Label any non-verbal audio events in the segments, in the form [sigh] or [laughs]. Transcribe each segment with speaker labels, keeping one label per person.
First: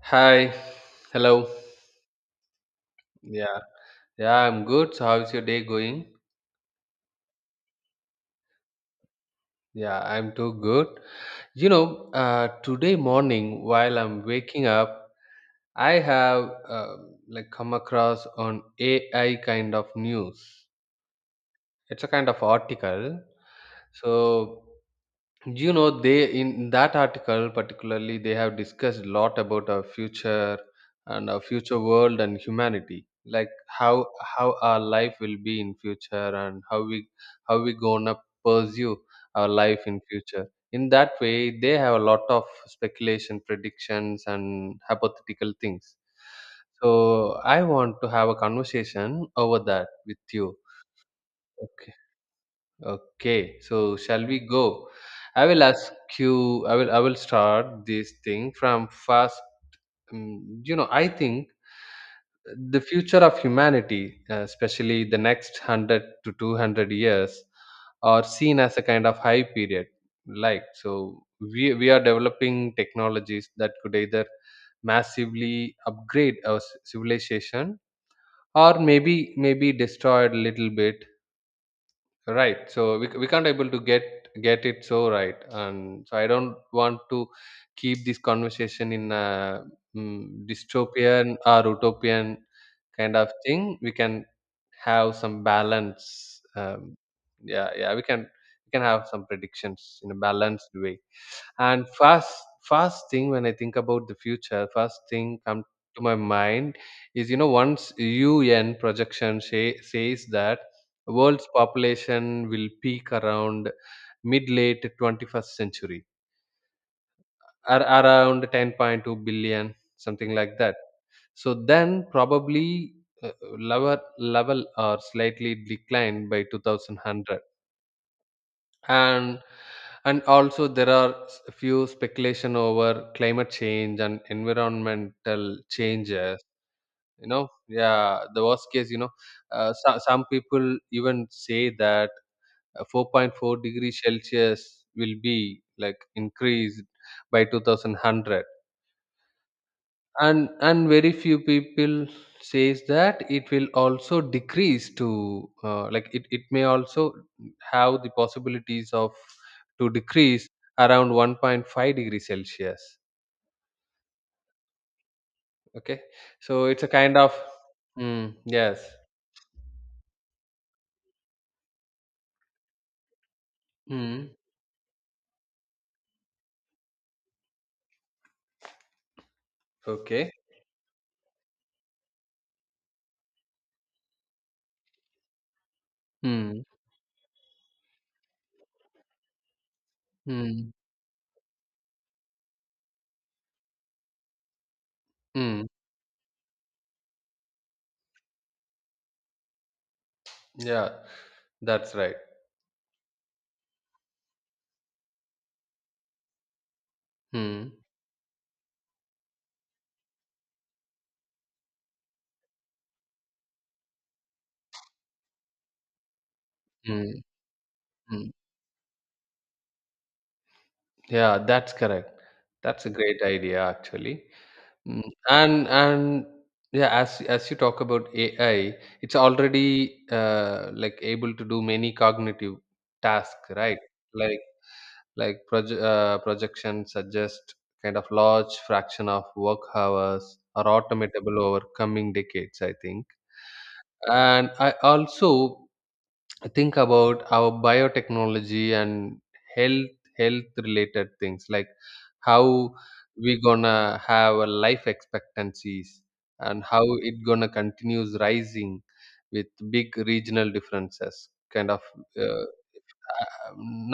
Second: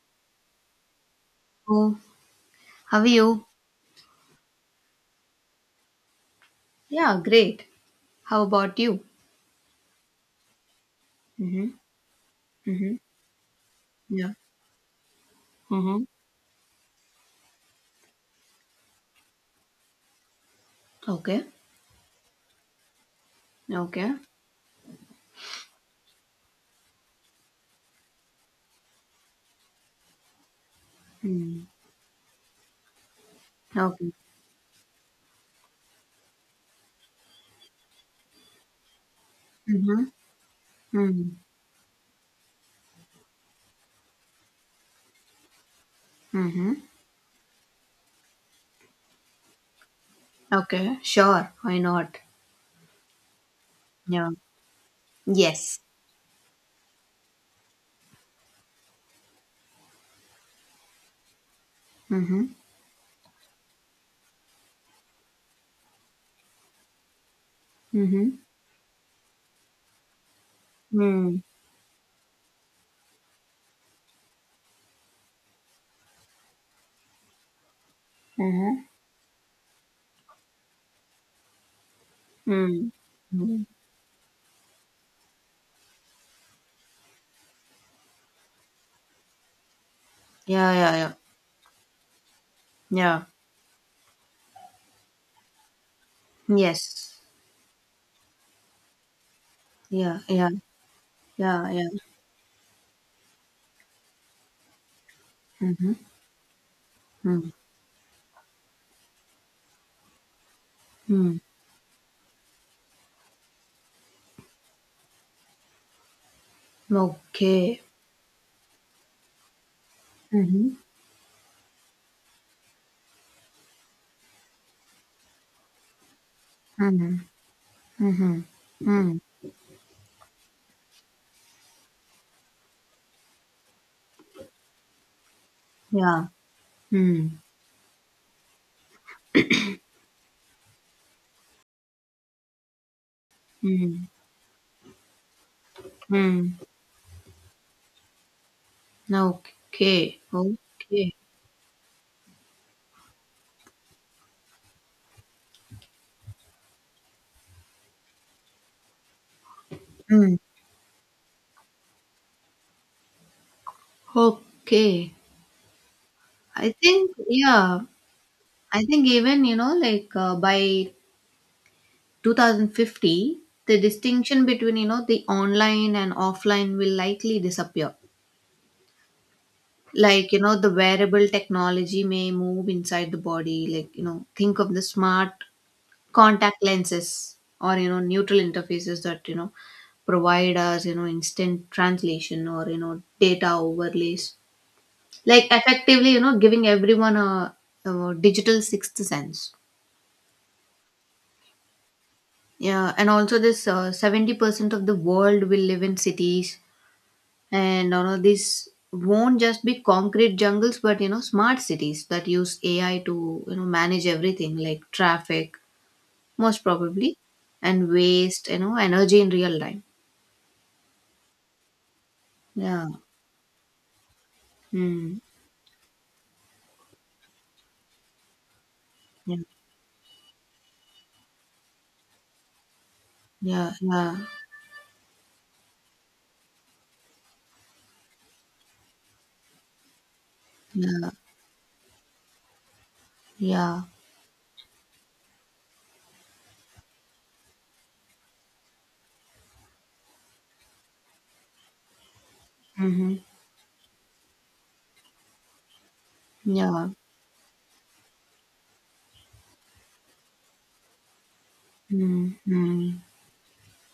Speaker 1: Hi. Hello.
Speaker 2: Oh, how are you?
Speaker 1: Yeah. Yeah, I'm good. So how's your day going?
Speaker 2: Yeah, great. How about you?
Speaker 1: Yeah, I'm too good.
Speaker 2: Mm-hmm. Mm-hmm.
Speaker 1: Today morning while I'm
Speaker 2: Yeah.
Speaker 1: waking up, I
Speaker 2: Mm-hmm.
Speaker 1: have like come across on AI kind of news.
Speaker 2: Okay.
Speaker 1: It's a kind of article.
Speaker 2: Okay.
Speaker 1: So they in that article particularly they have discussed a lot about our future and our
Speaker 2: Mm.
Speaker 1: future world and humanity, like how
Speaker 2: Okay.
Speaker 1: how our life will be in future, and how we gonna pursue our life in
Speaker 2: Mm-hmm.
Speaker 1: future. In that
Speaker 2: Mm.
Speaker 1: way they have a lot of speculation, predictions and hypothetical things.
Speaker 2: Mm-hmm.
Speaker 1: So I want to have a conversation over that with you.
Speaker 2: Okay. Sure. Why
Speaker 1: Okay.
Speaker 2: not?
Speaker 1: Okay, so shall
Speaker 2: Yeah.
Speaker 1: we go? I will
Speaker 2: Yes.
Speaker 1: ask you. I will start this thing from first. You know, I think
Speaker 2: Mm-hmm.
Speaker 1: the future of humanity, especially the next 100 to 200 years, are
Speaker 2: Mm-hmm.
Speaker 1: seen as a kind of high period. Like, so,
Speaker 2: Mm.
Speaker 1: we are developing technologies that could either massively upgrade our civilization, or
Speaker 2: Mm-hmm.
Speaker 1: maybe destroy it a little bit, right?
Speaker 2: Mm.
Speaker 1: So we can't
Speaker 2: Mm.
Speaker 1: able to get it so right, and so I don't want to keep this conversation in a
Speaker 2: Yeah, yeah, yeah.
Speaker 1: dystopian or utopian kind
Speaker 2: Yeah.
Speaker 1: of thing. We can have some balance.
Speaker 2: Yes.
Speaker 1: Yeah, yeah, we can have some predictions in a
Speaker 2: Yeah, yeah,
Speaker 1: balanced way.
Speaker 2: yeah,
Speaker 1: And
Speaker 2: yeah.
Speaker 1: first thing, when I think about the future, first thing come
Speaker 2: Mm-hmm.
Speaker 1: to my mind is, you know,
Speaker 2: Mm.
Speaker 1: once UN projection says that
Speaker 2: Mm.
Speaker 1: world's population will peak around mid late 21st century,
Speaker 2: Okay.
Speaker 1: around 10.2 billion, something like
Speaker 2: Mm-hmm.
Speaker 1: that. So then probably, uh, level or slightly decline by
Speaker 2: Mm-hmm.
Speaker 1: 2100.
Speaker 2: Mm-hmm. Mm.
Speaker 1: And and also there are few speculation over climate change and environmental
Speaker 2: Yeah.
Speaker 1: changes. You
Speaker 2: Mm,
Speaker 1: know, yeah, the worst case, some people even say that 4.4 degrees
Speaker 2: mm,
Speaker 1: Celsius will be like
Speaker 2: mm.
Speaker 1: increased by 2100.
Speaker 2: Okay,
Speaker 1: And very
Speaker 2: okay.
Speaker 1: few people says that it will also decrease to, like, it may also have the possibilities of to
Speaker 2: Mm,
Speaker 1: decrease around 1.5 degrees Celsius.
Speaker 2: okay.
Speaker 1: Okay. So
Speaker 2: I
Speaker 1: it's a
Speaker 2: think,
Speaker 1: kind of,
Speaker 2: yeah,
Speaker 1: mm, yes.
Speaker 2: I think even, you know, like by 2050, the
Speaker 1: Mm,
Speaker 2: distinction between, you know, the online and offline will likely disappear. Like,
Speaker 1: okay.
Speaker 2: you know, the wearable technology may move inside the body. Like, you know, think of the smart contact
Speaker 1: Mm.
Speaker 2: lenses or you know neutral interfaces that you know provide
Speaker 1: Mm.
Speaker 2: us you know instant translation or you know data overlays, like
Speaker 1: Mm,
Speaker 2: effectively you know giving everyone a digital sixth sense.
Speaker 1: yeah, that's right.
Speaker 2: Yeah, and also this 70% of the world will live in cities,
Speaker 1: Mm.
Speaker 2: and you know this won't just be concrete jungles but you know smart cities that use AI to you know manage everything like traffic, most probably,
Speaker 1: Mm.
Speaker 2: and
Speaker 1: Mm.
Speaker 2: waste, you know, energy in real time.
Speaker 1: Yeah, that's correct. That's
Speaker 2: Yeah.
Speaker 1: a great idea actually. Mm.
Speaker 2: Mm.
Speaker 1: And yeah, as you talk about AI, it's
Speaker 2: Yeah.
Speaker 1: already like able to do many cognitive tasks,
Speaker 2: Yeah.
Speaker 1: right? Like, projection suggest kind of large fraction of work hours are
Speaker 2: Yeah. Yeah.
Speaker 1: automatable over coming decades, I think.
Speaker 2: Yeah.
Speaker 1: And I also think about our biotechnology and health health related things, like how
Speaker 2: Mm-hmm.
Speaker 1: we gonna have a life expectancies and how
Speaker 2: Yeah.
Speaker 1: it gonna continues rising with big regional differences kind of.
Speaker 2: Mm.
Speaker 1: uh,
Speaker 2: Mm.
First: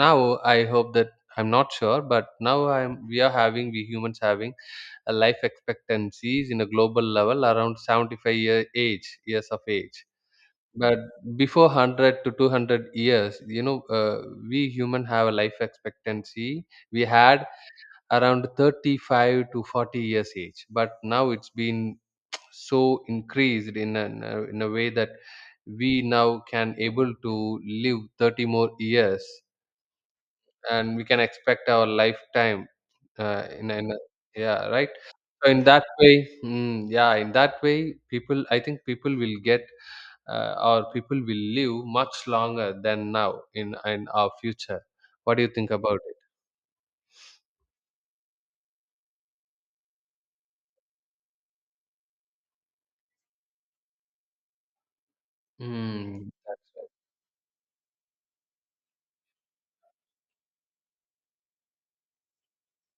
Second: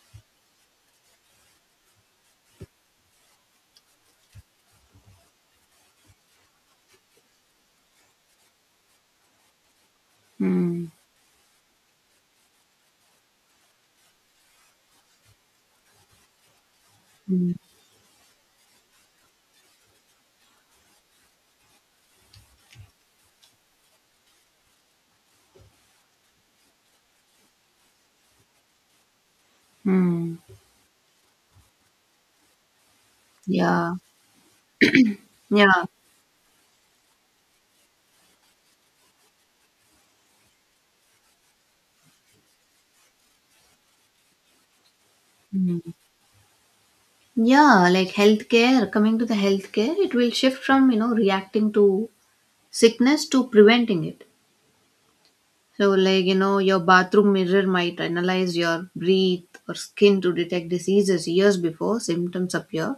Speaker 1: Now I hope that, I'm not sure, but now I'm we are having, we humans having a life expectancies in a global level around 75-year age years of age.
Speaker 2: Mm.
Speaker 1: But before 100 to 200 years, we human have a life expectancy. We had
Speaker 2: Mm.
Speaker 1: around 35 to 40 years age, but now it's been so increased in a, in a way that we now can able to live 30 more years,
Speaker 2: Mm.
Speaker 1: and we can expect our lifetime, uh, in, a- in
Speaker 2: Yeah.
Speaker 1: a, yeah, right. So in
Speaker 2: Yeah.
Speaker 1: that way, yeah, in that way, people I think people will get, our people will live much longer than now, in our future. What do you think
Speaker 2: Mm.
Speaker 1: about it?
Speaker 2: Yeah. Like healthcare, coming to the healthcare, it will shift from, you know, reacting to sickness to preventing it. So, like,
Speaker 1: Mm,
Speaker 2: you know,
Speaker 1: that's
Speaker 2: your bathroom mirror might analyze your breath or skin to detect diseases years before symptoms appear.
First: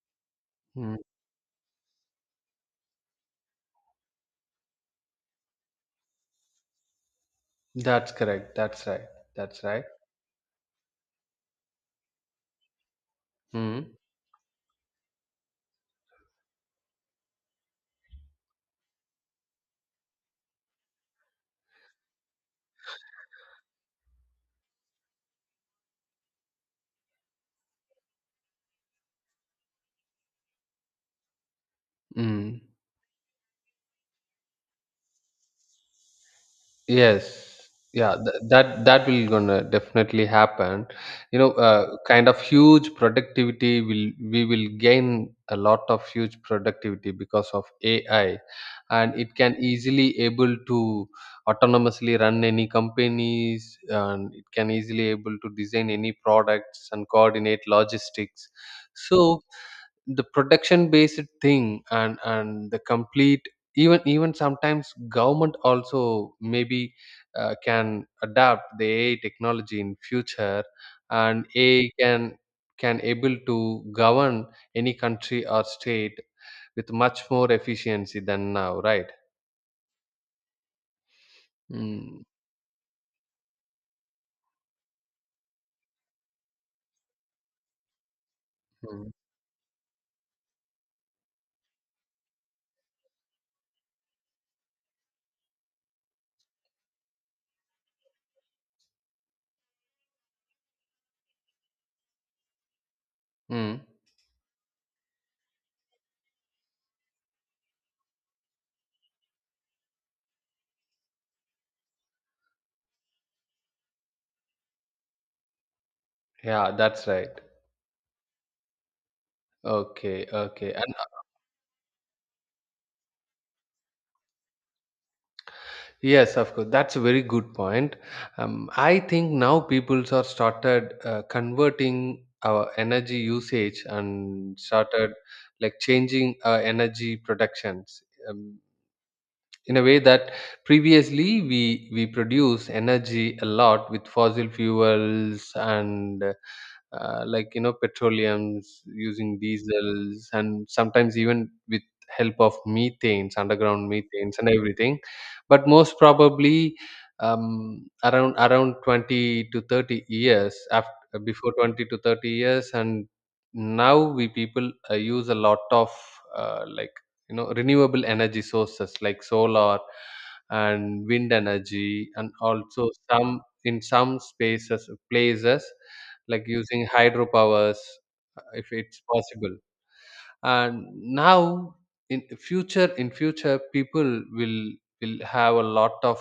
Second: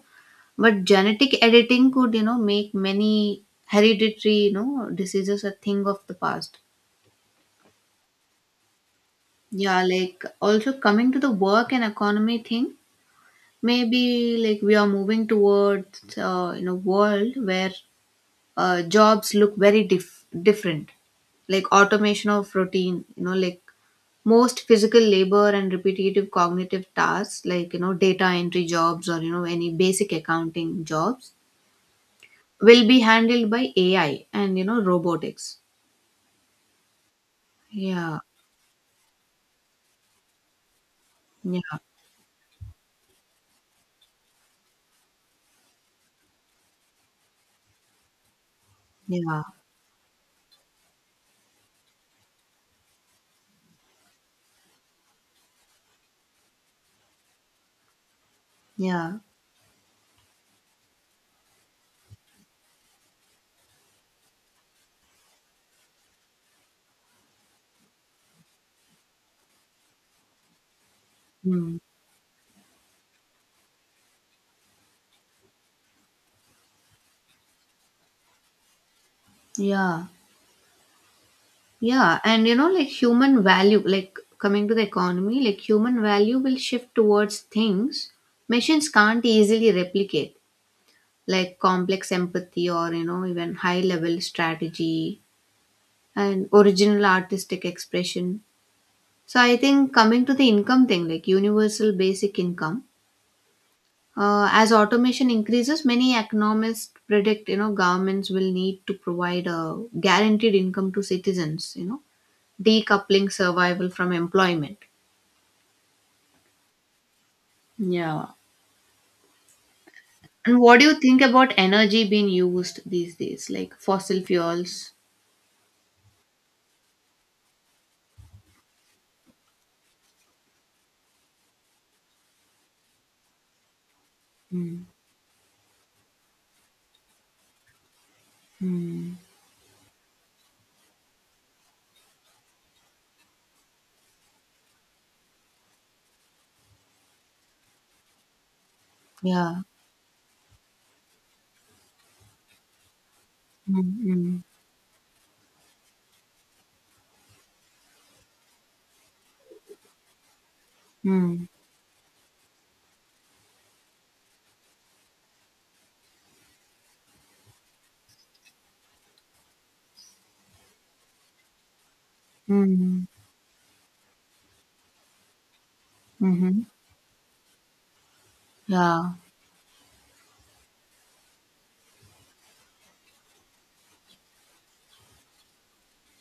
Speaker 2: But
Speaker 1: right. Mm,
Speaker 2: genetic editing could, you know, make many hereditary, you know, diseases a thing of the past.
Speaker 1: that's correct. That's right. That's
Speaker 2: Yeah,
Speaker 1: right.
Speaker 2: like also coming to the work and economy thing,
Speaker 1: Mm.
Speaker 2: maybe like we are moving towards, you know, world where jobs look very different, like automation of routine, you know, like most physical labor and repetitive cognitive tasks, like, you know, data entry jobs or, you know, any basic accounting jobs
Speaker 1: Mm.
Speaker 2: will be handled by AI and you know robotics.
Speaker 1: Yes, yeah,
Speaker 2: Yeah,
Speaker 1: that will gonna definitely happen. You know,
Speaker 2: yeah,
Speaker 1: kind of huge productivity will, we will gain a lot of huge productivity because of AI, and it
Speaker 2: yeah,
Speaker 1: can easily able to autonomously run any companies, and it can easily able to design any products and coordinate logistics.
Speaker 2: yeah,
Speaker 1: So the production based thing, and the complete, even sometimes government also maybe can adapt the AI technology in future, and
Speaker 2: mm,
Speaker 1: AI can able to govern any country or state with much more efficiency than now, right?
Speaker 2: yeah, yeah.
Speaker 1: Mm.
Speaker 2: And you know, like human value, like coming to the economy, like human value will shift towards things machines
Speaker 1: Mm.
Speaker 2: can't easily replicate, like complex empathy or you know even high level strategy and original artistic expression. So I think coming to the income thing, like universal basic income.
Speaker 1: Mm.
Speaker 2: As automation increases, many economists predict you know governments will need to provide a guaranteed income to citizens, you know, decoupling survival from employment.
Speaker 1: Yeah, that's right.
Speaker 2: Yeah.
Speaker 1: Okay,
Speaker 2: And
Speaker 1: okay,
Speaker 2: what
Speaker 1: and,
Speaker 2: do you think about energy being used these days, like fossil fuels?
Speaker 1: yes, of course, that's a very good point. I think now people are started converting our energy usage and
Speaker 2: Mm,
Speaker 1: started like changing our energy productions, um,
Speaker 2: mm.
Speaker 1: in a way that previously we produce energy a lot with fossil fuels, and, like, petroleums using
Speaker 2: Yeah.
Speaker 1: diesels, and sometimes even with help of methanes,
Speaker 2: mm,
Speaker 1: underground methanes
Speaker 2: mm,
Speaker 1: and everything. But most probably, around 20 to 30 years after,
Speaker 2: mm,
Speaker 1: before 20 to 30 years, and now we people use a lot of, like, renewable energy sources like solar and wind energy, and also
Speaker 2: mm,
Speaker 1: some, in some spaces places, like
Speaker 2: mm-hmm.
Speaker 1: using hydropowers, if it's
Speaker 2: Yeah.
Speaker 1: possible. And now in future, people will, have a lot of,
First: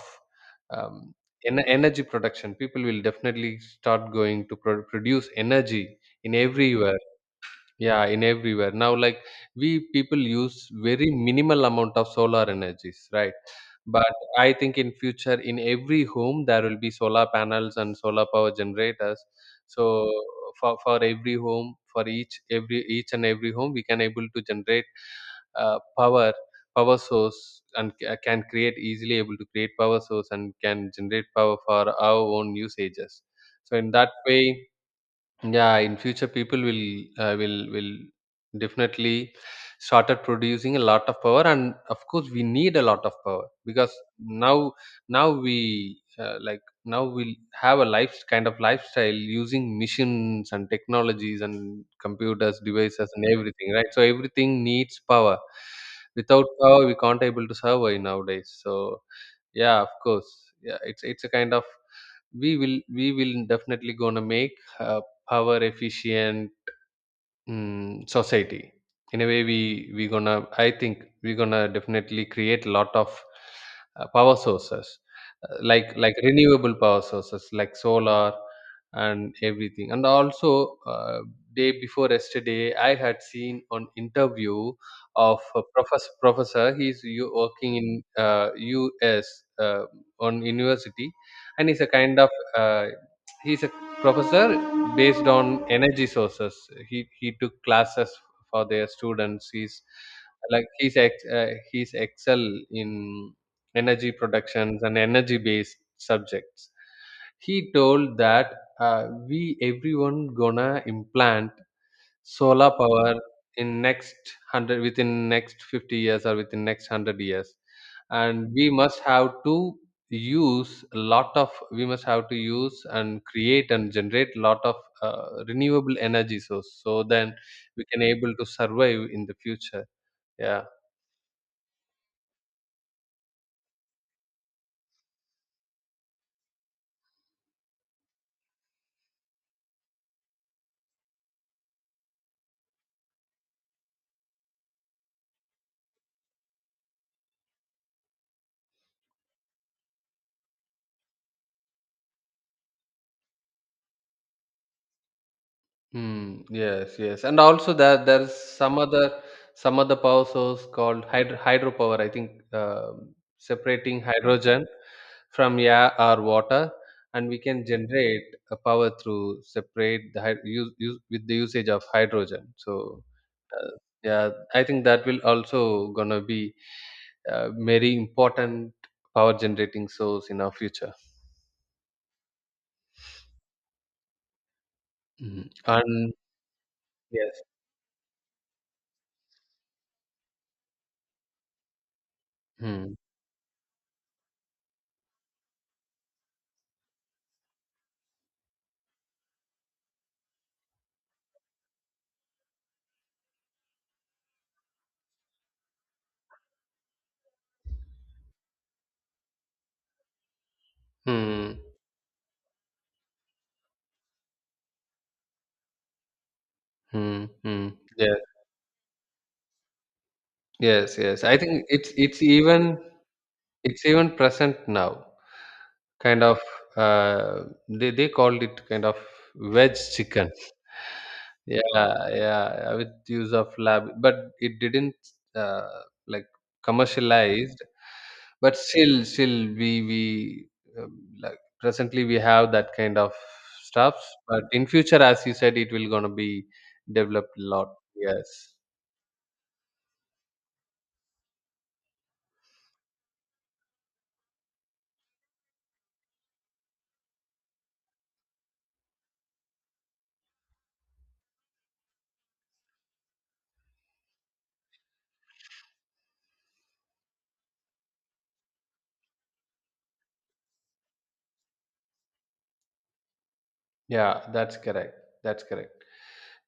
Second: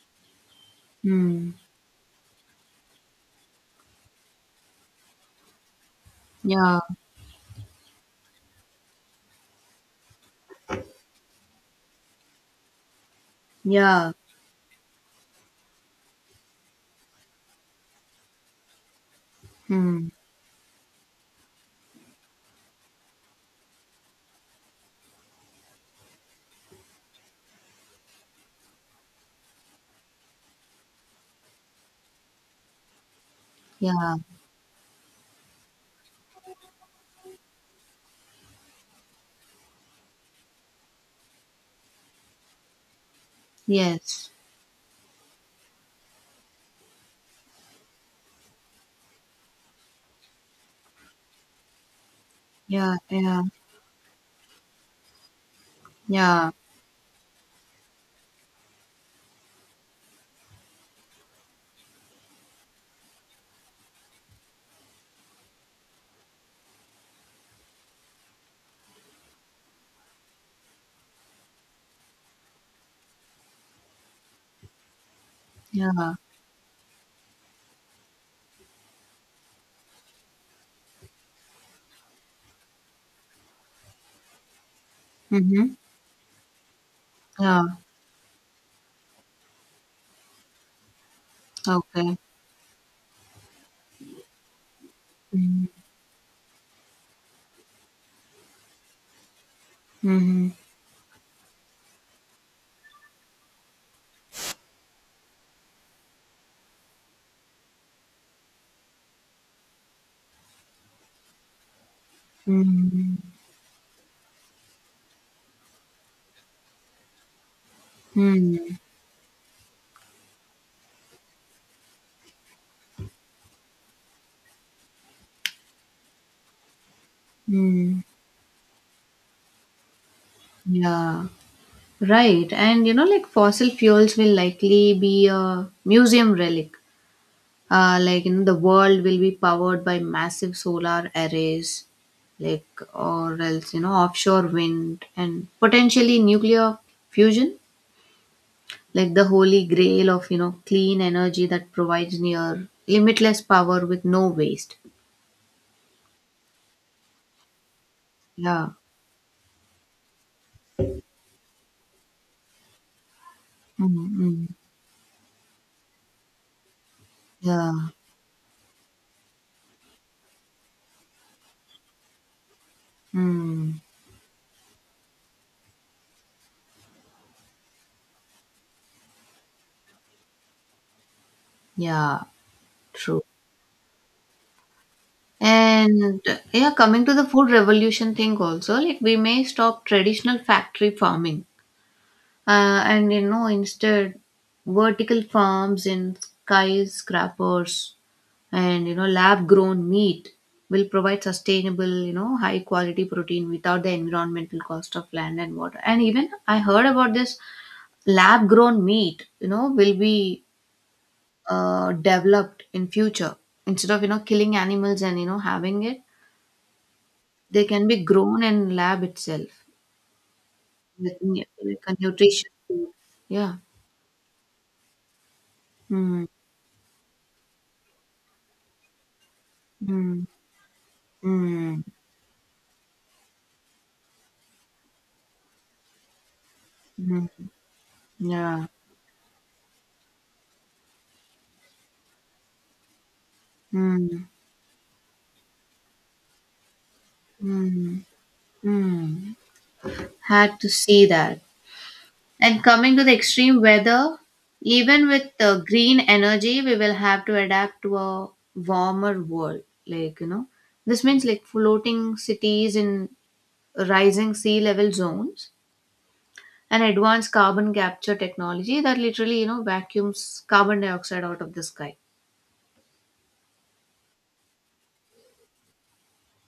Speaker 1: um,
Speaker 2: Mm.
Speaker 1: energy production. People will definitely start going to produce energy in
Speaker 2: Yeah.
Speaker 1: everywhere. Yeah, in everywhere. Now, like, we people use very minimal amount of solar energies, right?
Speaker 2: Yeah.
Speaker 1: But I think in future, in every home, there will be solar panels and solar power generators.
Speaker 2: Mm.
Speaker 1: So for every home, for each and every home, we can able to generate, uh, power power source, and ca- can create easily able to create power source, and can generate power for our own usages. So, in that
Speaker 2: Yeah.
Speaker 1: way, yeah, in future, people will, uh, will will definitely started producing a lot of power. And of course we need a lot of power, because
Speaker 2: Yes.
Speaker 1: now now we like, now we'll have a life, kind of lifestyle, using machines and technologies and computers
Speaker 2: Yeah.
Speaker 1: devices and
Speaker 2: Yeah.
Speaker 1: everything, right? So everything needs power. Without
Speaker 2: Yeah.
Speaker 1: power we can't able to survive nowadays. So, yeah, of course. Yeah, it's a kind of, we will definitely gonna make, uh, our efficient, society in a way we gonna I think we're gonna definitely create a lot of, power sources, like,
Speaker 2: Yeah.
Speaker 1: renewable power sources like solar and everything. And also, uh, day before yesterday I had seen an interview of a
Speaker 2: Mhm.
Speaker 1: professor. He's
Speaker 2: Yeah.
Speaker 1: working in, US, uh, on university, and he's a
Speaker 2: Okay.
Speaker 1: kind of, uh, he's a professor based on
Speaker 2: Mhm.
Speaker 1: energy sources. He took classes for their students. He's
Speaker 2: Mhm.
Speaker 1: like, he's excel in energy productions and energy based subjects. He told that, we everyone gonna implant solar power
Speaker 2: Mhm.
Speaker 1: in next 100, within next 50 years, or within next 100 years. And we
Speaker 2: Mhm.
Speaker 1: must have to use a lot of, we must have to use and create and generate a lot of renewable energy source, so then we can
Speaker 2: Mhm.
Speaker 1: able to survive in the future. Yeah.
Speaker 2: Yeah. Right. And you know, like fossil fuels will likely be a museum relic. Like you know, the world will be powered by massive solar arrays, like, or else you know, offshore wind and potentially nuclear fusion, like the holy grail of you know clean energy that provides near limitless power with no waste.
Speaker 1: Mm, yes, yes. And also there's
Speaker 2: Yeah.
Speaker 1: some other, power source called hydropower. I think,
Speaker 2: Mm,
Speaker 1: separating
Speaker 2: mm.
Speaker 1: hydrogen from air or water, and we can
Speaker 2: Yeah.
Speaker 1: generate a power through use with the usage of hydrogen. So, uh,
Speaker 2: Mm.
Speaker 1: yeah, I think that will also gonna be a very important power generating source in our future.
Speaker 2: Yeah, true.
Speaker 1: Mm. And
Speaker 2: And yeah, coming to the
Speaker 1: yes.
Speaker 2: food revolution thing also, like we may stop traditional factory farming,
Speaker 1: Hmm.
Speaker 2: and you know instead vertical farms in skyscrapers and you know lab grown meat will provide sustainable, you know, high quality protein without the environmental cost of land and water. And even I heard about this lab grown meat, you know, will be
Speaker 1: Hmm.
Speaker 2: developed in future, instead of you know killing animals and you know having it,
Speaker 1: Hmm.
Speaker 2: they
Speaker 1: Mm.
Speaker 2: can be grown in lab itself
Speaker 1: Yes,
Speaker 2: with
Speaker 1: yes, I think
Speaker 2: like a
Speaker 1: it's it's
Speaker 2: nutrition
Speaker 1: even
Speaker 2: food. Yeah.
Speaker 1: it's even present now. Kind
Speaker 2: Mm,
Speaker 1: of, they called it kind of veg
Speaker 2: mm,
Speaker 1: chicken. Yeah,
Speaker 2: mm,
Speaker 1: yeah, yeah, with use of lab, but it didn't, uh, like,
Speaker 2: mm.
Speaker 1: commercialized. But
Speaker 2: Yeah.
Speaker 1: still we like, presently we have that kind of stuffs.
Speaker 2: Mm,
Speaker 1: But in future, as you said, it will gonna be developed a lot.
Speaker 2: mm,
Speaker 1: Yes.
Speaker 2: mm. Had to see that. And coming to the extreme weather, even with green energy we will have to adapt to a warmer world, like, you know, this means like floating cities in rising sea level zones and advanced carbon capture technology that literally you know vacuums carbon dioxide out of the sky.
Speaker 1: Yeah, that's correct. That's correct.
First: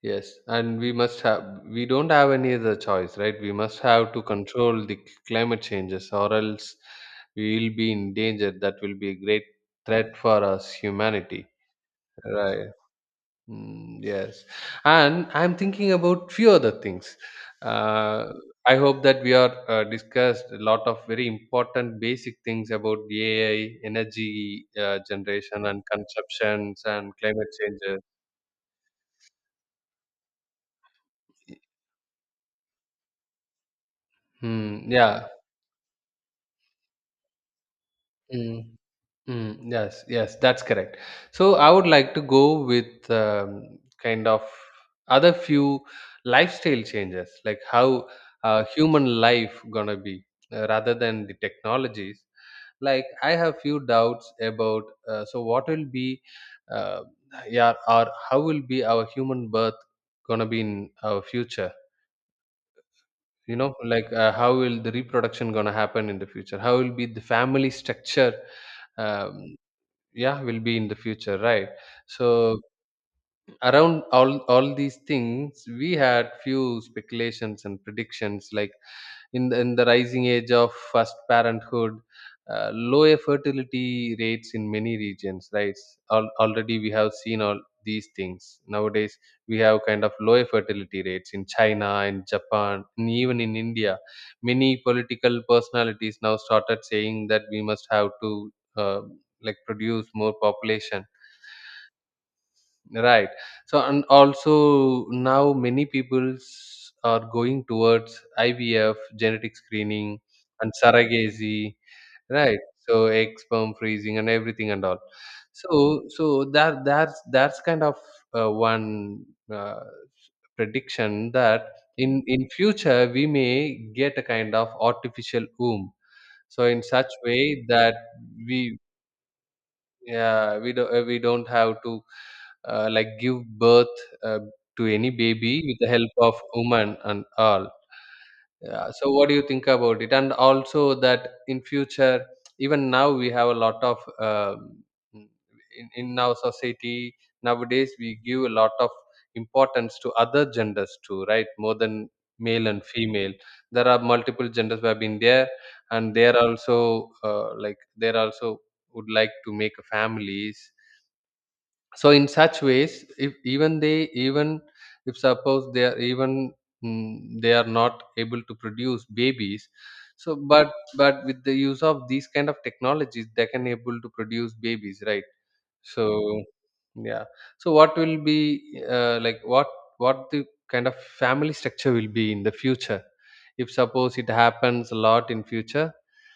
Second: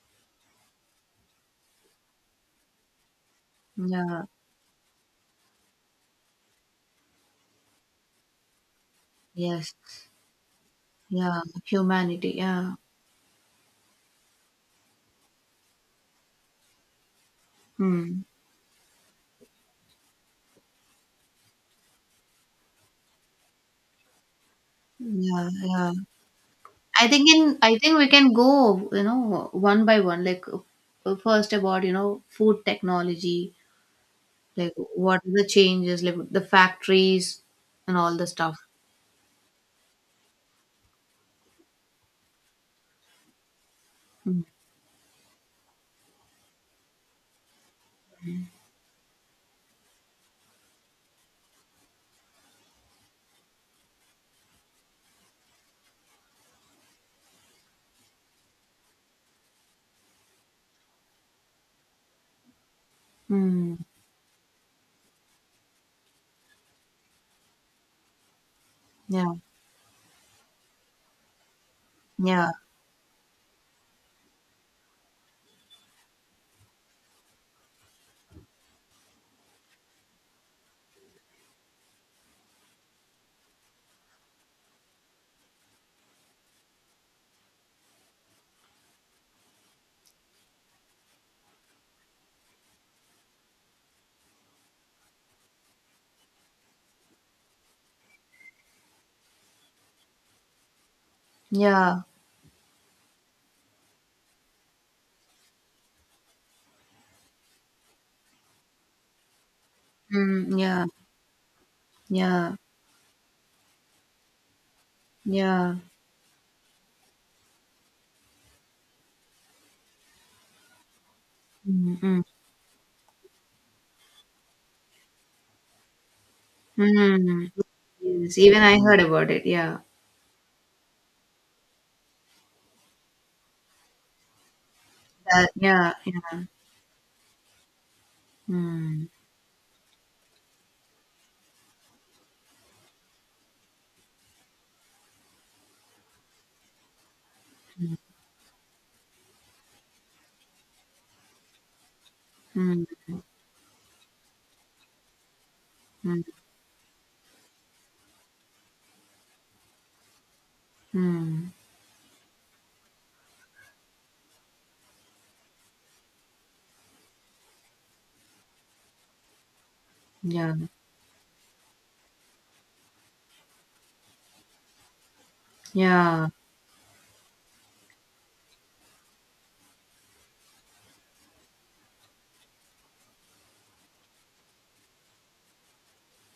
Speaker 1: Yes, and we don't have any other choice, right? We must have to
Speaker 2: Yeah.
Speaker 1: control the climate changes, or else we will be in danger. That will be a great
Speaker 2: Yes.
Speaker 1: threat for us,
Speaker 2: Yeah,
Speaker 1: humanity.
Speaker 2: humanity,
Speaker 1: Right.
Speaker 2: yeah.
Speaker 1: Mm, yes. And I'm thinking about few other things.
Speaker 2: Hmm.
Speaker 1: Uh, I hope that we are discussed a lot of very important basic things about the AI, energy,
Speaker 2: Yeah,
Speaker 1: generation and
Speaker 2: yeah,
Speaker 1: consumptions
Speaker 2: i
Speaker 1: and
Speaker 2: think
Speaker 1: climate
Speaker 2: in i think
Speaker 1: changes.
Speaker 2: we can go you know one by one, like first about you know food technology, like
Speaker 1: Hmm.
Speaker 2: what
Speaker 1: Yeah.
Speaker 2: are the changes, like the factories and all the stuff.
Speaker 1: Hmm. Mm, yes, yes, that's correct. So I would like to go with, kind of
Speaker 2: Mm.
Speaker 1: other few lifestyle changes, like how human life gonna be, rather than the technologies. Like, I have few doubts about, what will be, uh, yeah, or how will be our human birth gonna be in our future? You know,
Speaker 2: Mm.
Speaker 1: like, how will the reproduction gonna happen in the future? How will be the family structure?
Speaker 2: Yeah,
Speaker 1: Um, yeah, will be in the future, right?
Speaker 2: yeah,
Speaker 1: So, around all these things we had few speculations and predictions, like, in in the rising age of first parenthood, low fertility rates in many regions, right? Already we have seen all these things nowadays. We have kind of low fertility rates in China and Japan and even in India. Many political personalities now started saying that we must have to, like, produce more population.
Speaker 2: yeah.
Speaker 1: Right. So, and also now many peoples are going towards IVF, genetic screening,
Speaker 2: Mm.
Speaker 1: and
Speaker 2: Yeah,
Speaker 1: surrogacy,
Speaker 2: yeah.
Speaker 1: right? So, egg sperm freezing and everything and all.
Speaker 2: Yeah.
Speaker 1: So that's kind of one uh, prediction that
Speaker 2: Mm, hmm,
Speaker 1: in future we may get a kind of artificial womb. So, in such
Speaker 2: mm.
Speaker 1: way that
Speaker 2: Yes, even
Speaker 1: we
Speaker 2: I heard about it. Yeah.
Speaker 1: yeah, we don't have to like give birth uh, to any
Speaker 2: That,
Speaker 1: baby with the
Speaker 2: yeah,
Speaker 1: help of
Speaker 2: yeah.
Speaker 1: woman and all. Yeah.
Speaker 2: Mm,
Speaker 1: So what do you think about it? And also that in future, even now we have a lot of in our society nowadays we give a lot of importance to other genders too, right? More than male and
Speaker 2: mm,
Speaker 1: female. There are multiple genders who have been there, and
Speaker 2: mm,
Speaker 1: they are also like they are also would like to make families.
Speaker 2: mm.
Speaker 1: So in such ways, if even they even if suppose they are even mm, they are not able to produce babies, so
Speaker 2: Yeah.
Speaker 1: but with the use of these kind of technologies they can able to produce babies, right? So
Speaker 2: Yeah.
Speaker 1: yeah, so what will be like what the kind of family structure will be in the future if suppose it happens a lot in future.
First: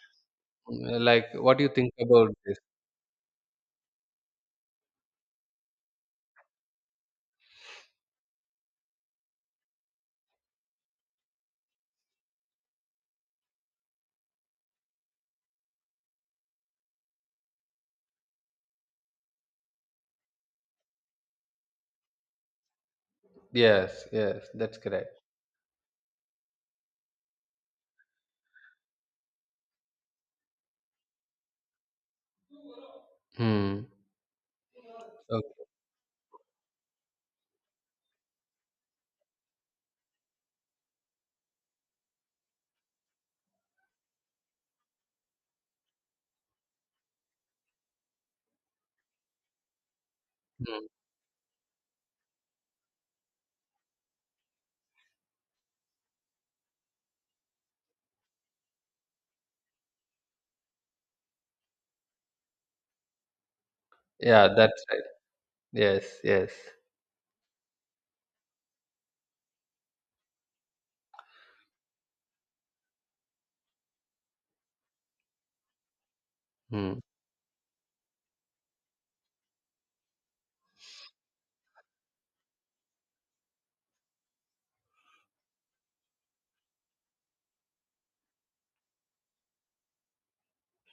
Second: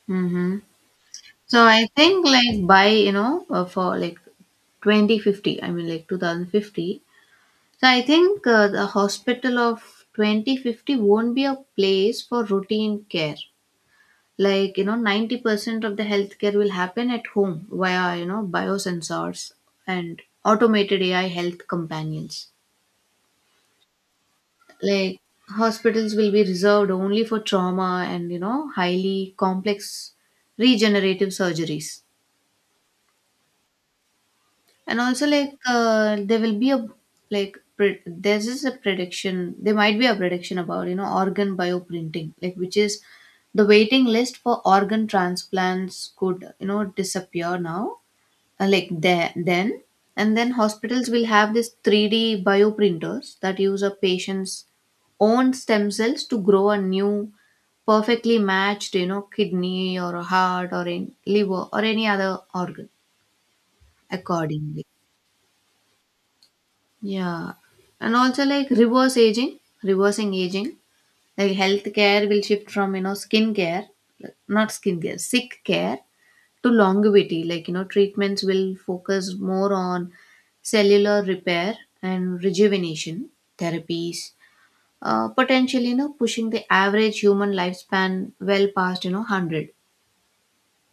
Speaker 2: Mm-hmm.
Speaker 1: Mm, like what do
Speaker 2: So
Speaker 1: you
Speaker 2: I
Speaker 1: think
Speaker 2: think
Speaker 1: about this?
Speaker 2: like by, you know, for like 2050, I mean like 2050. So I think the hospital of 2050 won't be a place for routine care. Like, you know, 90% of the healthcare will happen at home via, you know, biosensors and automated AI health companions.
Speaker 1: Yes, yes, that's correct.
Speaker 2: Like, hospitals will be reserved only for trauma and, you know, highly complex regenerative surgeries.
Speaker 1: Hmm.
Speaker 2: And also,
Speaker 1: Okay.
Speaker 2: like, there will be a, like, there's just a prediction, there might be a prediction about, you know, organ bioprinting, like, which is the waiting list for organ transplants could you know disappear now. Uh, like there then and then
Speaker 1: Hmm.
Speaker 2: hospitals will have this 3D bioprinters that use a patient's own stem cells to grow a new, perfectly matched, you know, kidney or a heart or in liver or any other organ
Speaker 1: Yeah, that's
Speaker 2: accordingly.
Speaker 1: right. Yes, yes.
Speaker 2: Yeah. And also like reverse aging, reversing aging, like healthcare will shift from you know skin care, not skin care, sick care, to
Speaker 1: Hmm.
Speaker 2: longevity, like you know treatments will focus more on cellular repair and rejuvenation therapies, potentially you know pushing the average human lifespan well past you know 100.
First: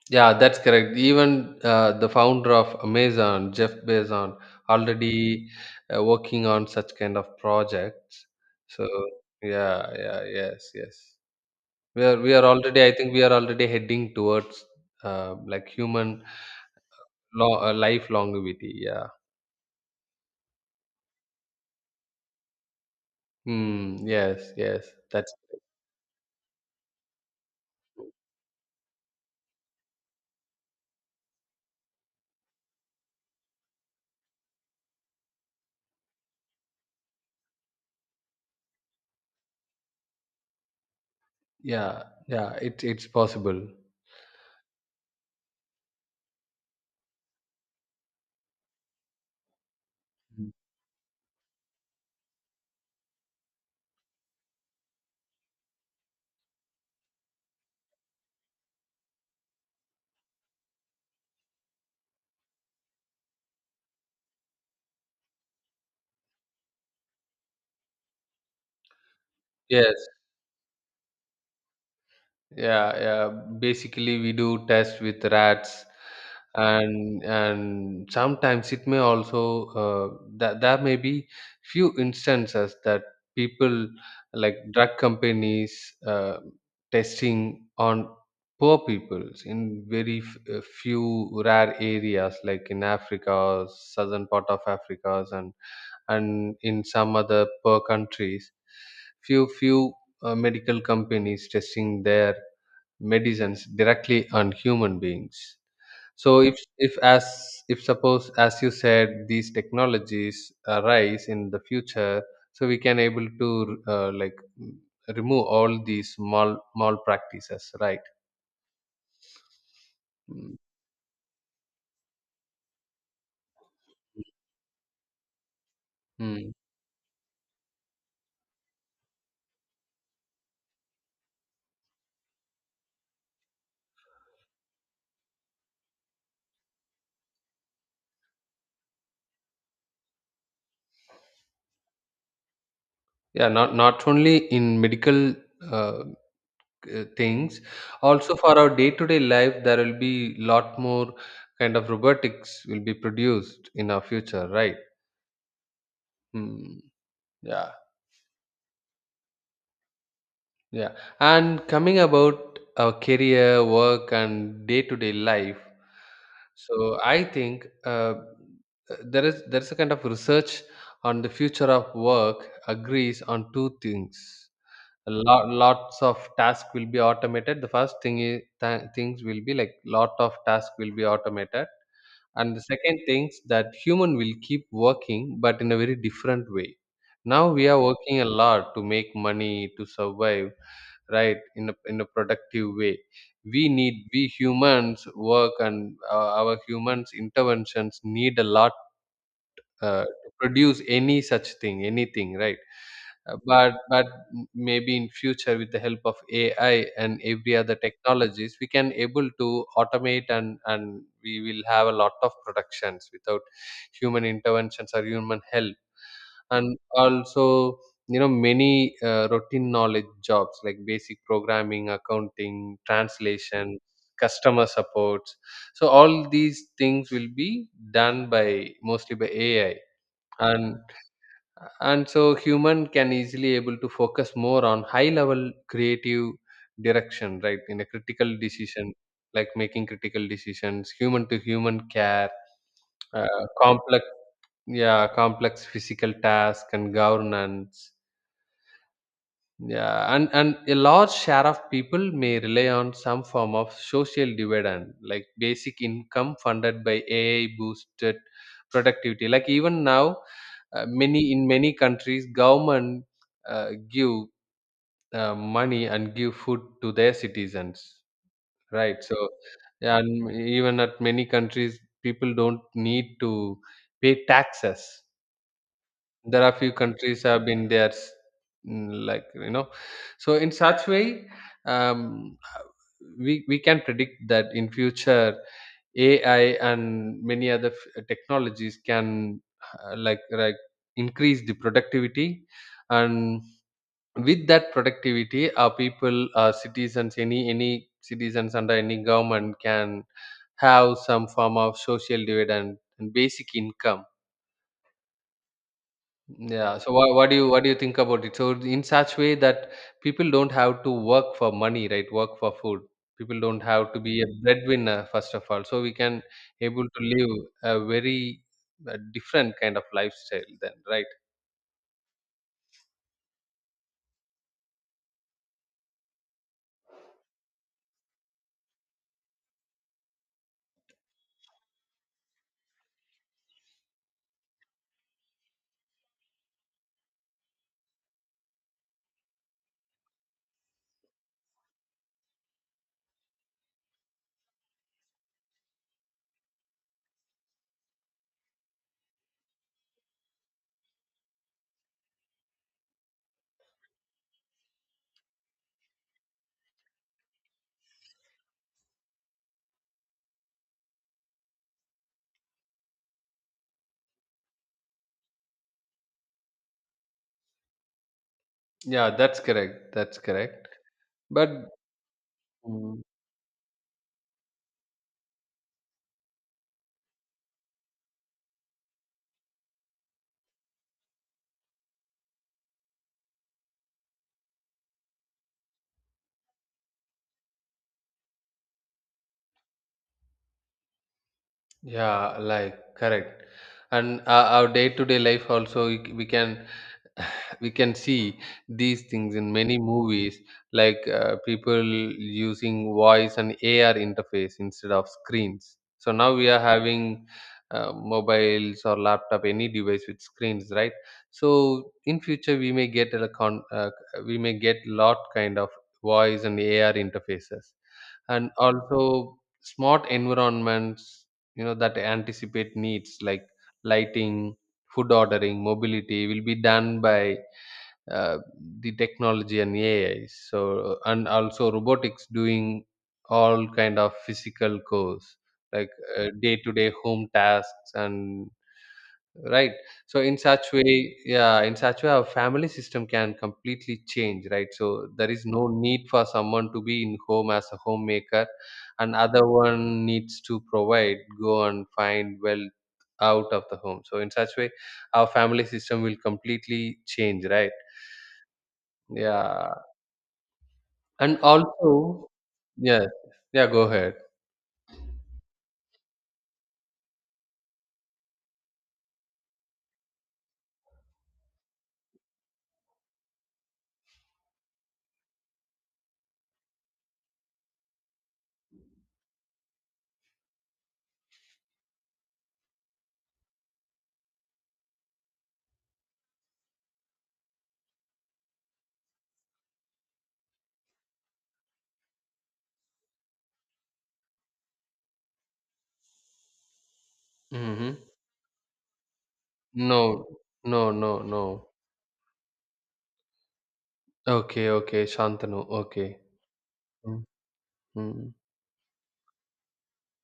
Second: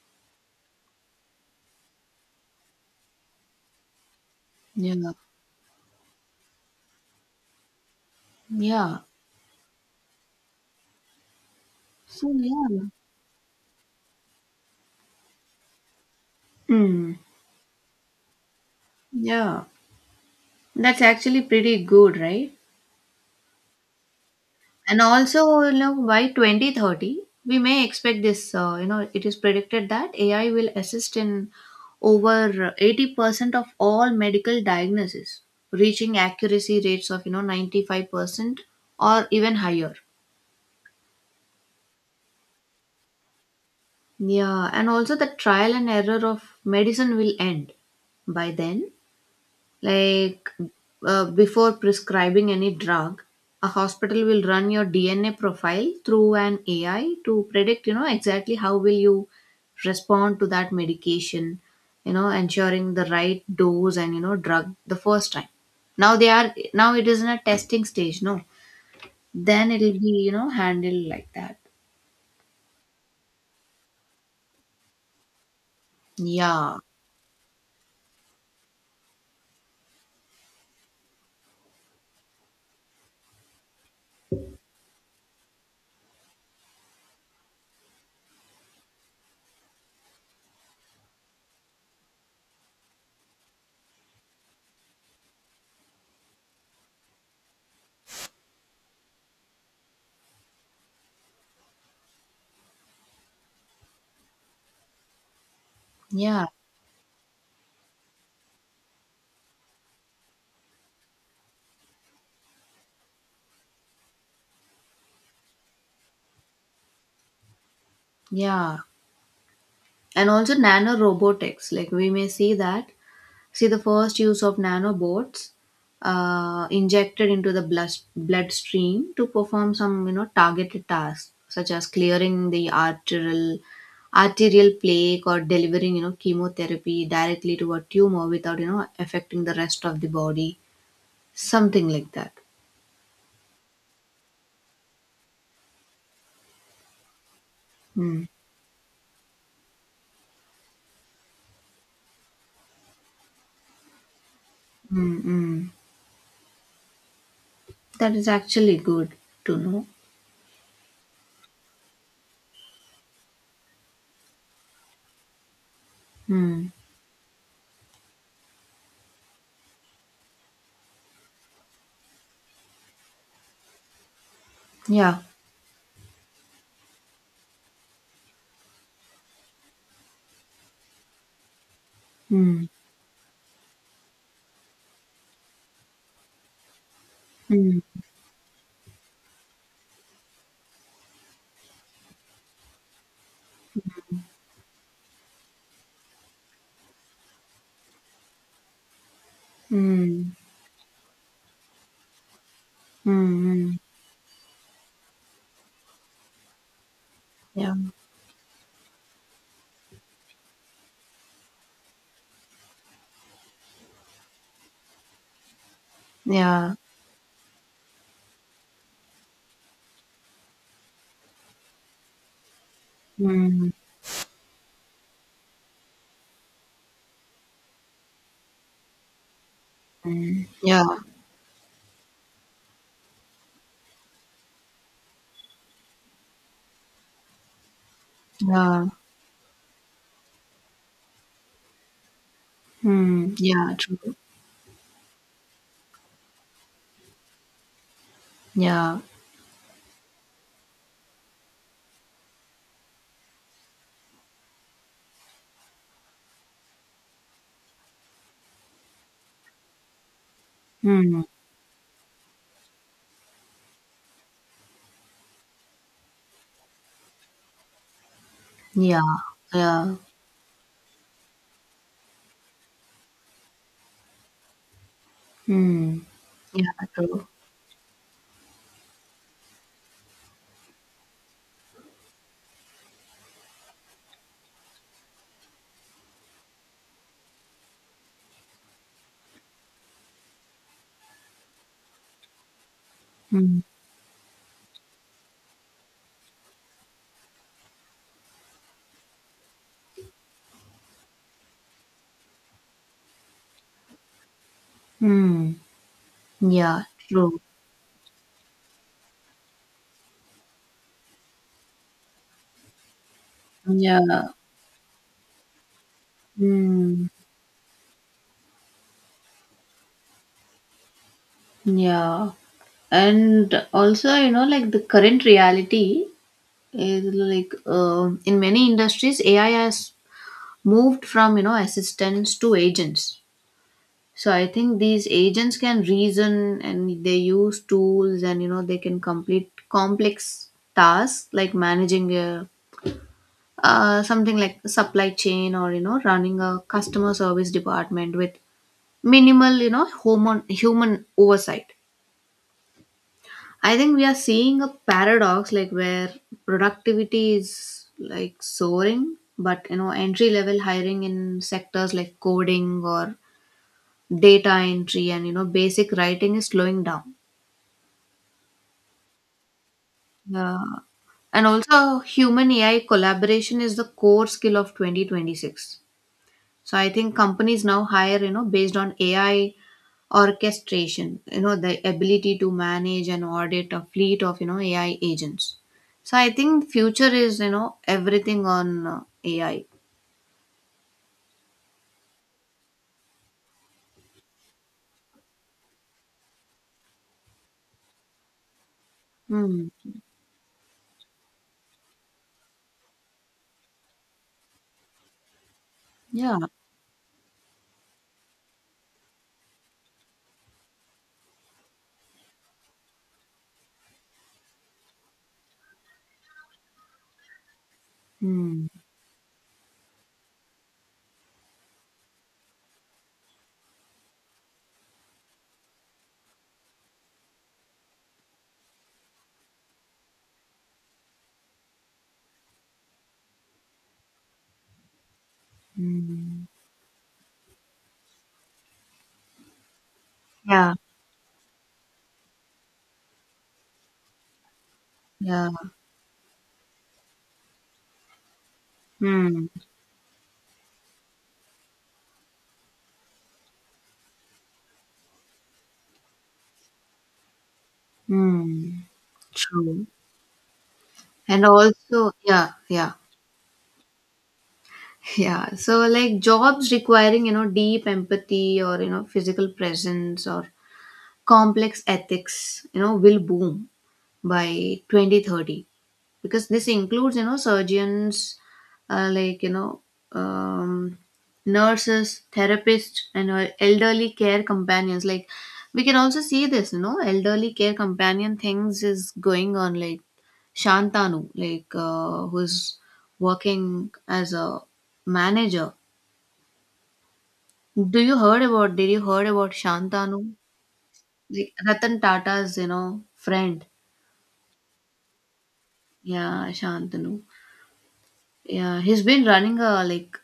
Speaker 1: Yeah, that's correct. Even the founder of Amazon, Jeff Bezos,
Speaker 2: Yeah.
Speaker 1: already working on such kind of projects. So
Speaker 2: Yeah,
Speaker 1: yeah, yeah, yes, yes. We are
Speaker 2: so
Speaker 1: we are
Speaker 2: yeah.
Speaker 1: already. I think we are already heading towards like human
Speaker 2: Mm.
Speaker 1: life longevity. Yeah.
Speaker 2: Yeah, that's actually pretty good, right?
Speaker 1: Hmm. Yes, yes.
Speaker 2: And
Speaker 1: That's
Speaker 2: also, you know, by 2030, we may expect this, you know, it is predicted that AI will assist in over 80% of all medical diagnoses, reaching accuracy rates of, you know, 95% or even higher.
Speaker 1: yeah, yeah. It's possible.
Speaker 2: Yeah, and also the trial and error of medicine will end. By then,
Speaker 1: Mm.
Speaker 2: like before prescribing any drug, a hospital will run your DNA profile through an AI to predict, you know, exactly how will you respond to that medication, you know, ensuring the right dose and you know drug the first time. Now they are, now it is in a testing stage, no. Then it'll
Speaker 1: Yes.
Speaker 2: be, you know, handled like that.
Speaker 1: Yeah, yeah, basically we do test with rats,
Speaker 2: Yeah.
Speaker 1: and sometimes it may also that there may be few instances that people, like drug companies testing on poor peoples in very few rare areas like in Africa, southern part of Africa, and in some other poor countries. Few few medical companies testing there medicines directly on human beings. So
Speaker 2: Yeah.
Speaker 1: if as if suppose as you said these technologies arise in the future, so we can able to like remove all these mal practices, right?
Speaker 2: Yeah. And also
Speaker 1: Mm.
Speaker 2: nanorobotics. Like we may see that, see the first use of nanobots
Speaker 1: Mm.
Speaker 2: injected into the bloodstream to perform some you know targeted tasks such as clearing the arterial plaque or delivering you know chemotherapy directly to a tumor without you know affecting the rest of the body, something like that.
Speaker 1: Yeah, not only in medical uh, things,
Speaker 2: Mm.
Speaker 1: also for our day to day life there will be lot more kind of robotics will be produced in our future, right?
Speaker 2: Mm, mm.
Speaker 1: Mm. Yeah.
Speaker 2: That is actually good to know.
Speaker 1: Yeah, and coming about our career, work, and day-to-day life,
Speaker 2: Mm.
Speaker 1: so I think there is a kind of research on the future of work agrees on two things.
Speaker 2: Yeah.
Speaker 1: Lot, lots of task will be automated. The first thing is things will be like lot of task will be automated, and the
Speaker 2: Mm.
Speaker 1: second things that human will keep working but in a very different way. Now we
Speaker 2: Mm.
Speaker 1: are working a lot to make money to survive, right, in a productive way. We humans work and our humans interventions need a lot to
Speaker 2: Mm.
Speaker 1: produce any such thing anything, right?
Speaker 2: Mm.
Speaker 1: uh, but
Speaker 2: Mm.
Speaker 1: but maybe in future with the help of AI and every
Speaker 2: Yeah.
Speaker 1: other technologies we can able to automate, and we will have a lot of productions without human interventions or human help.
Speaker 2: Yeah.
Speaker 1: And also, you know, many routine knowledge jobs like basic programming, accounting,
Speaker 2: Mm.
Speaker 1: translation, customer supports, so all these things will be done by, mostly by, AI, and
Speaker 2: Yeah.
Speaker 1: and so human can easily able to focus more on high level creative direction, right, in a critical
Speaker 2: Yeah.
Speaker 1: decision, like making critical decisions, human to human care,
Speaker 2: Hmm. Yeah,
Speaker 1: complex,
Speaker 2: true.
Speaker 1: yeah, complex physical task, and governance.
Speaker 2: Yeah.
Speaker 1: Yeah, and a large share of people may rely on some form of social dividend, like basic income funded by AI boosted productivity. Like even now,
Speaker 2: Hmm.
Speaker 1: many, in many countries, government give money and give food to their citizens, right?
Speaker 2: Yeah.
Speaker 1: So
Speaker 2: Yeah.
Speaker 1: yeah, and even at many countries, people don't need to pay taxes.
Speaker 2: Hmm.
Speaker 1: There are
Speaker 2: Yeah,
Speaker 1: few countries
Speaker 2: true.
Speaker 1: have been there s- like, you know. So in such way, um, we can predict that in future AI and many other technologies can like increase the productivity, and
Speaker 2: Hmm.
Speaker 1: with that productivity our people, our citizens, any citizens under any government can have some form of social dividend and basic income.
Speaker 2: Hmm.
Speaker 1: Yeah.
Speaker 2: Yeah,
Speaker 1: So
Speaker 2: true.
Speaker 1: what do you think about it? So in such way that people don't have to work for money, right? Work for food. People don't have to be a
Speaker 2: Yeah.
Speaker 1: breadwinner first of all. So we can able to
Speaker 2: Hmm.
Speaker 1: live a very different kind of lifestyle then, right?
Speaker 2: Yeah. And also, you know, like the current reality is like, um, in many industries, AI has moved from, you know, assistants to agents. So I think these agents can reason and they use tools, and you know they can complete complex tasks like managing a something like supply chain or you know running a customer service department with minimal you know human oversight. I think we are seeing a paradox like where productivity is like soaring, but you know entry level hiring in sectors like coding or data entry and you know basic writing is slowing down.
Speaker 1: Yeah, that's correct. That's
Speaker 2: Yeah.
Speaker 1: correct.
Speaker 2: And
Speaker 1: But.
Speaker 2: also, human AI
Speaker 1: Mm.
Speaker 2: collaboration is the core skill of 2026. So I think companies now hire, you know, based on AI orchestration, you know, the ability to manage and audit a fleet of, you know, AI agents. So I think future is, you know, everything on AI.
Speaker 1: Yeah, like, correct. And our day to day life also we, we can [sighs] we can see these things in
Speaker 2: Hmm.
Speaker 1: many movies, like people using voice and AR interface instead of screens. So now
Speaker 2: Yeah.
Speaker 1: we are having mobiles or laptop, any device with screens, right? So in future we may get a we may get lot kind of voice and AR interfaces, and
Speaker 2: Hmm.
Speaker 1: also smart environments, you know, that anticipate needs like lighting, food ordering, mobility will be done by uh, the technology and AI. So and also robotics doing all kind of physical chores like
Speaker 2: Hmm.
Speaker 1: day to day home tasks and, right? So in such
Speaker 2: Yeah.
Speaker 1: way, yeah, in such way our family system can completely change, right? So there is
Speaker 2: Yeah.
Speaker 1: no need for someone to be in home as a homemaker and
Speaker 2: Hmm.
Speaker 1: other one needs to provide, go and find wealth out of the home. So in such way our family system will completely change, right?
Speaker 2: Hmm.
Speaker 1: Yeah.
Speaker 2: True.
Speaker 1: And
Speaker 2: And also,
Speaker 1: also,
Speaker 2: yeah, yeah.
Speaker 1: yeah, yeah, go ahead.
Speaker 2: Yeah, so like jobs requiring, you know, deep empathy or, you know, physical presence or complex ethics, you know, will boom by 2030, because this includes you know surgeons, like, you know, um, nurses, therapists, and elderly care companions, like we can also see this you know elderly care companion things is going on, like Shantanu, like who's working as a manager.
Speaker 1: Mm-hmm.
Speaker 2: Do you heard about Did you heard about
Speaker 1: No,
Speaker 2: Shantanu?
Speaker 1: no, no. No,
Speaker 2: The Ratan Tata's, you know, friend.
Speaker 1: okay, okay. Shantanu, okay.
Speaker 2: Yeah, Shantanu.
Speaker 1: Mm-hmm.
Speaker 2: Yeah, he's been running a like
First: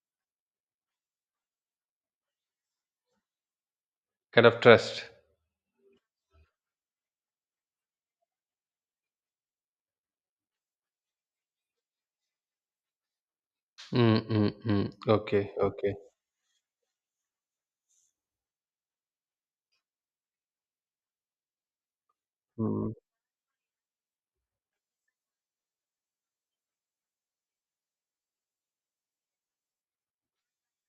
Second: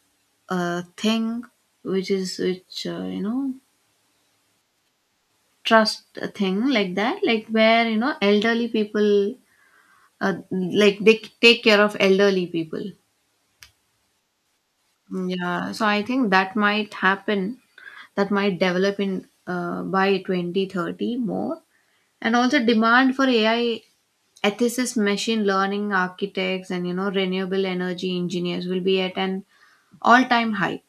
Speaker 2: a thing which is which you know,
Speaker 1: Kind of trust.
Speaker 2: trust a thing like that, like where you know elderly people, like they take care of elderly people.
Speaker 1: Mm, mm, mm.
Speaker 2: Mm.
Speaker 1: Okay,
Speaker 2: Yeah, so
Speaker 1: okay.
Speaker 2: I think that might happen. That might develop in by 2030 more, and also
Speaker 1: Mm,
Speaker 2: demand for AI ethicists, machine learning architects, and you know renewable energy engineers will be at an all-time high.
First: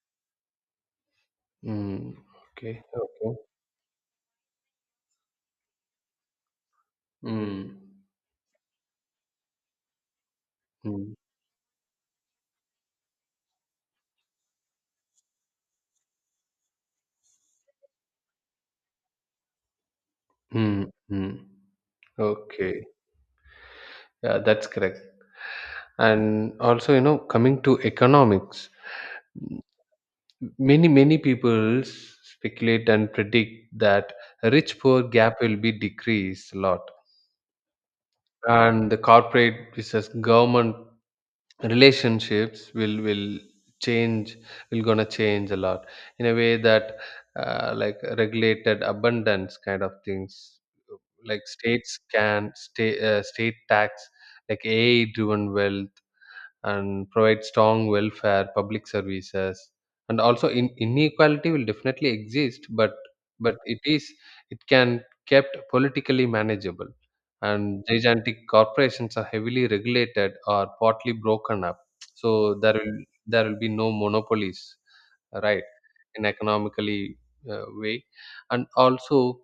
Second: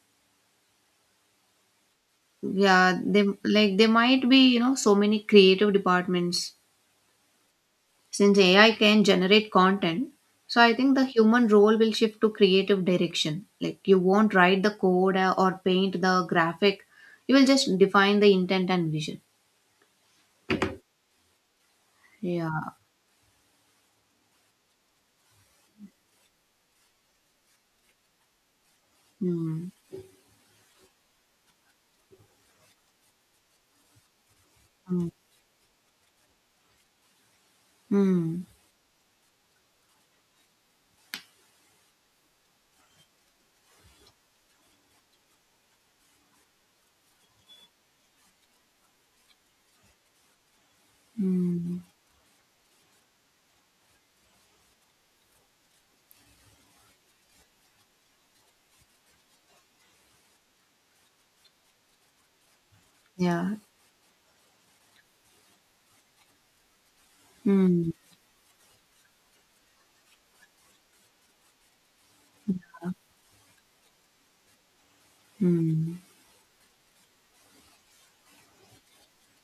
Speaker 1: mm. Okay,
Speaker 2: Yeah, they,
Speaker 1: okay.
Speaker 2: like there might be you know so many creative departments,
Speaker 1: Mm,
Speaker 2: since AI can generate content, so I think the
Speaker 1: mm,
Speaker 2: human role will shift to creative direction, like you won't write the code or paint the graphic, you will just define the intent and vision.
Speaker 1: mm, mm.
Speaker 2: Yeah.
Speaker 1: Okay. Yeah, that's correct. And also, you know, coming to economics, m-
Speaker 2: Mm.
Speaker 1: many, many people speculate and predict that rich poor
Speaker 2: Mm.
Speaker 1: gap will be decreased a lot.
Speaker 2: Mm.
Speaker 1: And the corporate versus government relationships will change, will gonna change a lot in a way that like regulated abundance kind of things, like
Speaker 2: Mm.
Speaker 1: states can state tax like AI driven wealth and provide strong welfare, public services, and also inequality will definitely exist, but
Speaker 2: Yeah.
Speaker 1: it is, it can kept politically manageable, and
Speaker 2: Mm.
Speaker 1: gigantic corporations are heavily regulated or partly broken up. So there will be no monopolies, right?
Speaker 2: Mm.
Speaker 1: In economically way, and also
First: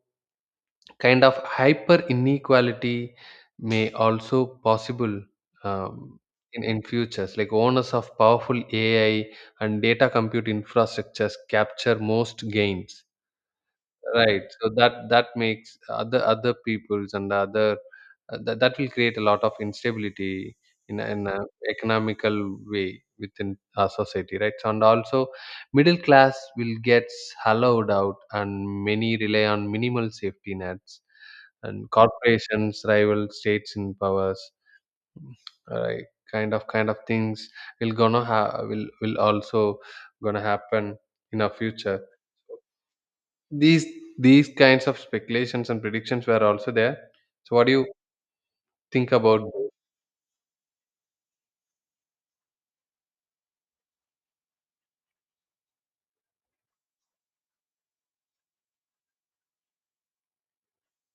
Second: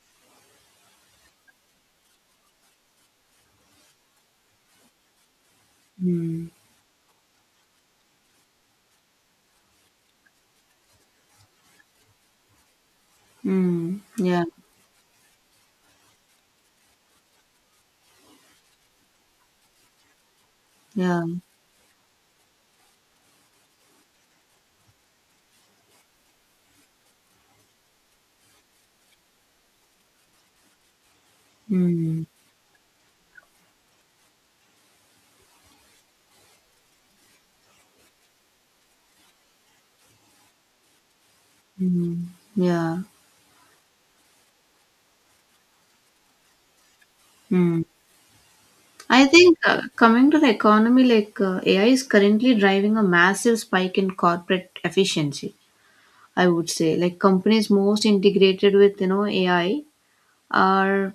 Speaker 1: kind of hyper inequality may also possible, um,
Speaker 2: Mm.
Speaker 1: in futures like owners of powerful AI and data compute infrastructures capture most gains,
Speaker 2: Mm. Yeah,
Speaker 1: right? So that, that makes other, other peoples and other that, that will create a lot of instability in
Speaker 2: yeah,
Speaker 1: an economical way within our society, right? So, and also middle class will get hollowed out and many rely on minimal safety nets and
Speaker 2: mm.
Speaker 1: corporations rival states in powers, right? Kind of things will also gonna happen in our future.
Speaker 2: Mm. Yeah.
Speaker 1: these these kinds of speculations and predictions were also there. So what do
Speaker 2: Mm.
Speaker 1: you think
Speaker 2: I
Speaker 1: about
Speaker 2: think
Speaker 1: those?
Speaker 2: coming to the economy, like AI is currently driving a massive spike in corporate efficiency. I would say, like companies most integrated with you know AI are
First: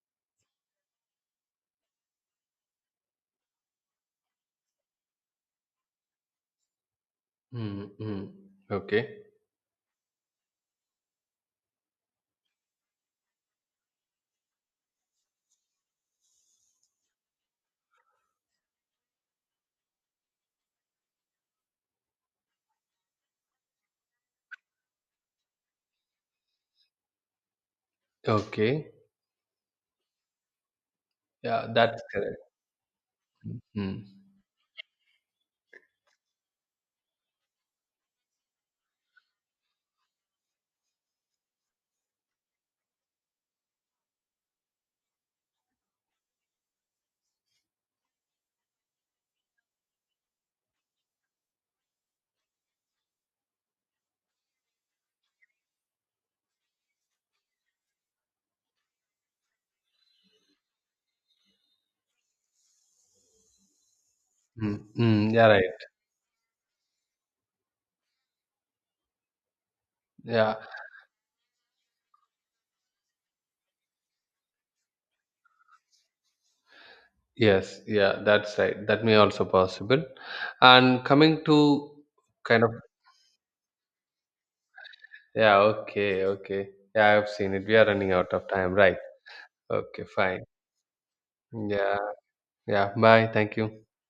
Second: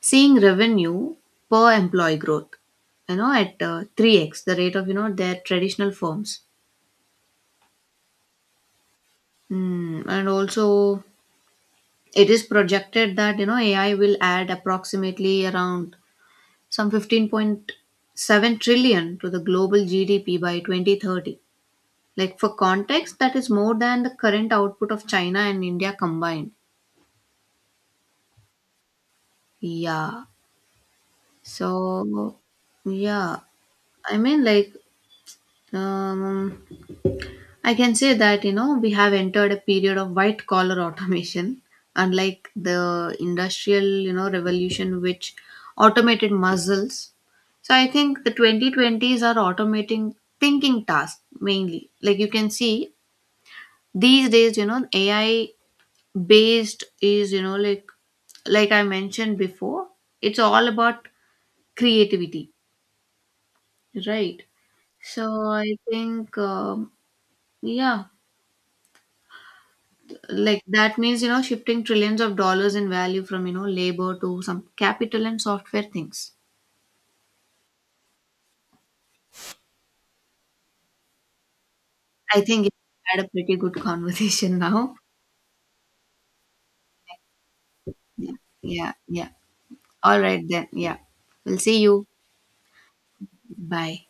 Speaker 2: seeing revenue per employee growth, you know, at three x the rate of you know their traditional firms.
Speaker 1: Mm-hmm. Okay,
Speaker 2: Mm, and also, it is projected that you know AI will add approximately around some 15.7 trillion to the global GDP by 2030. Like for context, that is more than the current output of China and India combined.
Speaker 1: okay.
Speaker 2: Yeah.
Speaker 1: Yeah, that's correct.
Speaker 2: So yeah,
Speaker 1: Mm-hmm.
Speaker 2: I mean, like, um, I can say that, you know, we have entered a period of white collar [laughs] automation, unlike the industrial, you know, revolution which automated muscles. So I think the 2020s are automating thinking tasks mainly. Like you can see these days, you know, AI based is you know like I mentioned before, it's all about creativity, right?
Speaker 1: Mm-hmm.
Speaker 2: So
Speaker 1: Yeah,
Speaker 2: I
Speaker 1: right.
Speaker 2: think, yeah,
Speaker 1: Yeah.
Speaker 2: like that means you know shifting trillions of dollars in value from you know labor to some capital and software things.
Speaker 1: Yes, yeah, that's right, that may also possible. And coming to
Speaker 2: I think
Speaker 1: kind
Speaker 2: we
Speaker 1: of —
Speaker 2: had a pretty good [laughs] conversation now.
Speaker 1: yeah, okay, okay. Yeah, I've seen it. We are running out
Speaker 2: Yeah,
Speaker 1: of time,
Speaker 2: yeah,
Speaker 1: right?
Speaker 2: yeah.
Speaker 1: Okay,
Speaker 2: All right
Speaker 1: fine.
Speaker 2: then, yeah, we'll see
Speaker 1: Yeah,
Speaker 2: you.
Speaker 1: yeah. Bye. Thank you.
Speaker 2: Bye.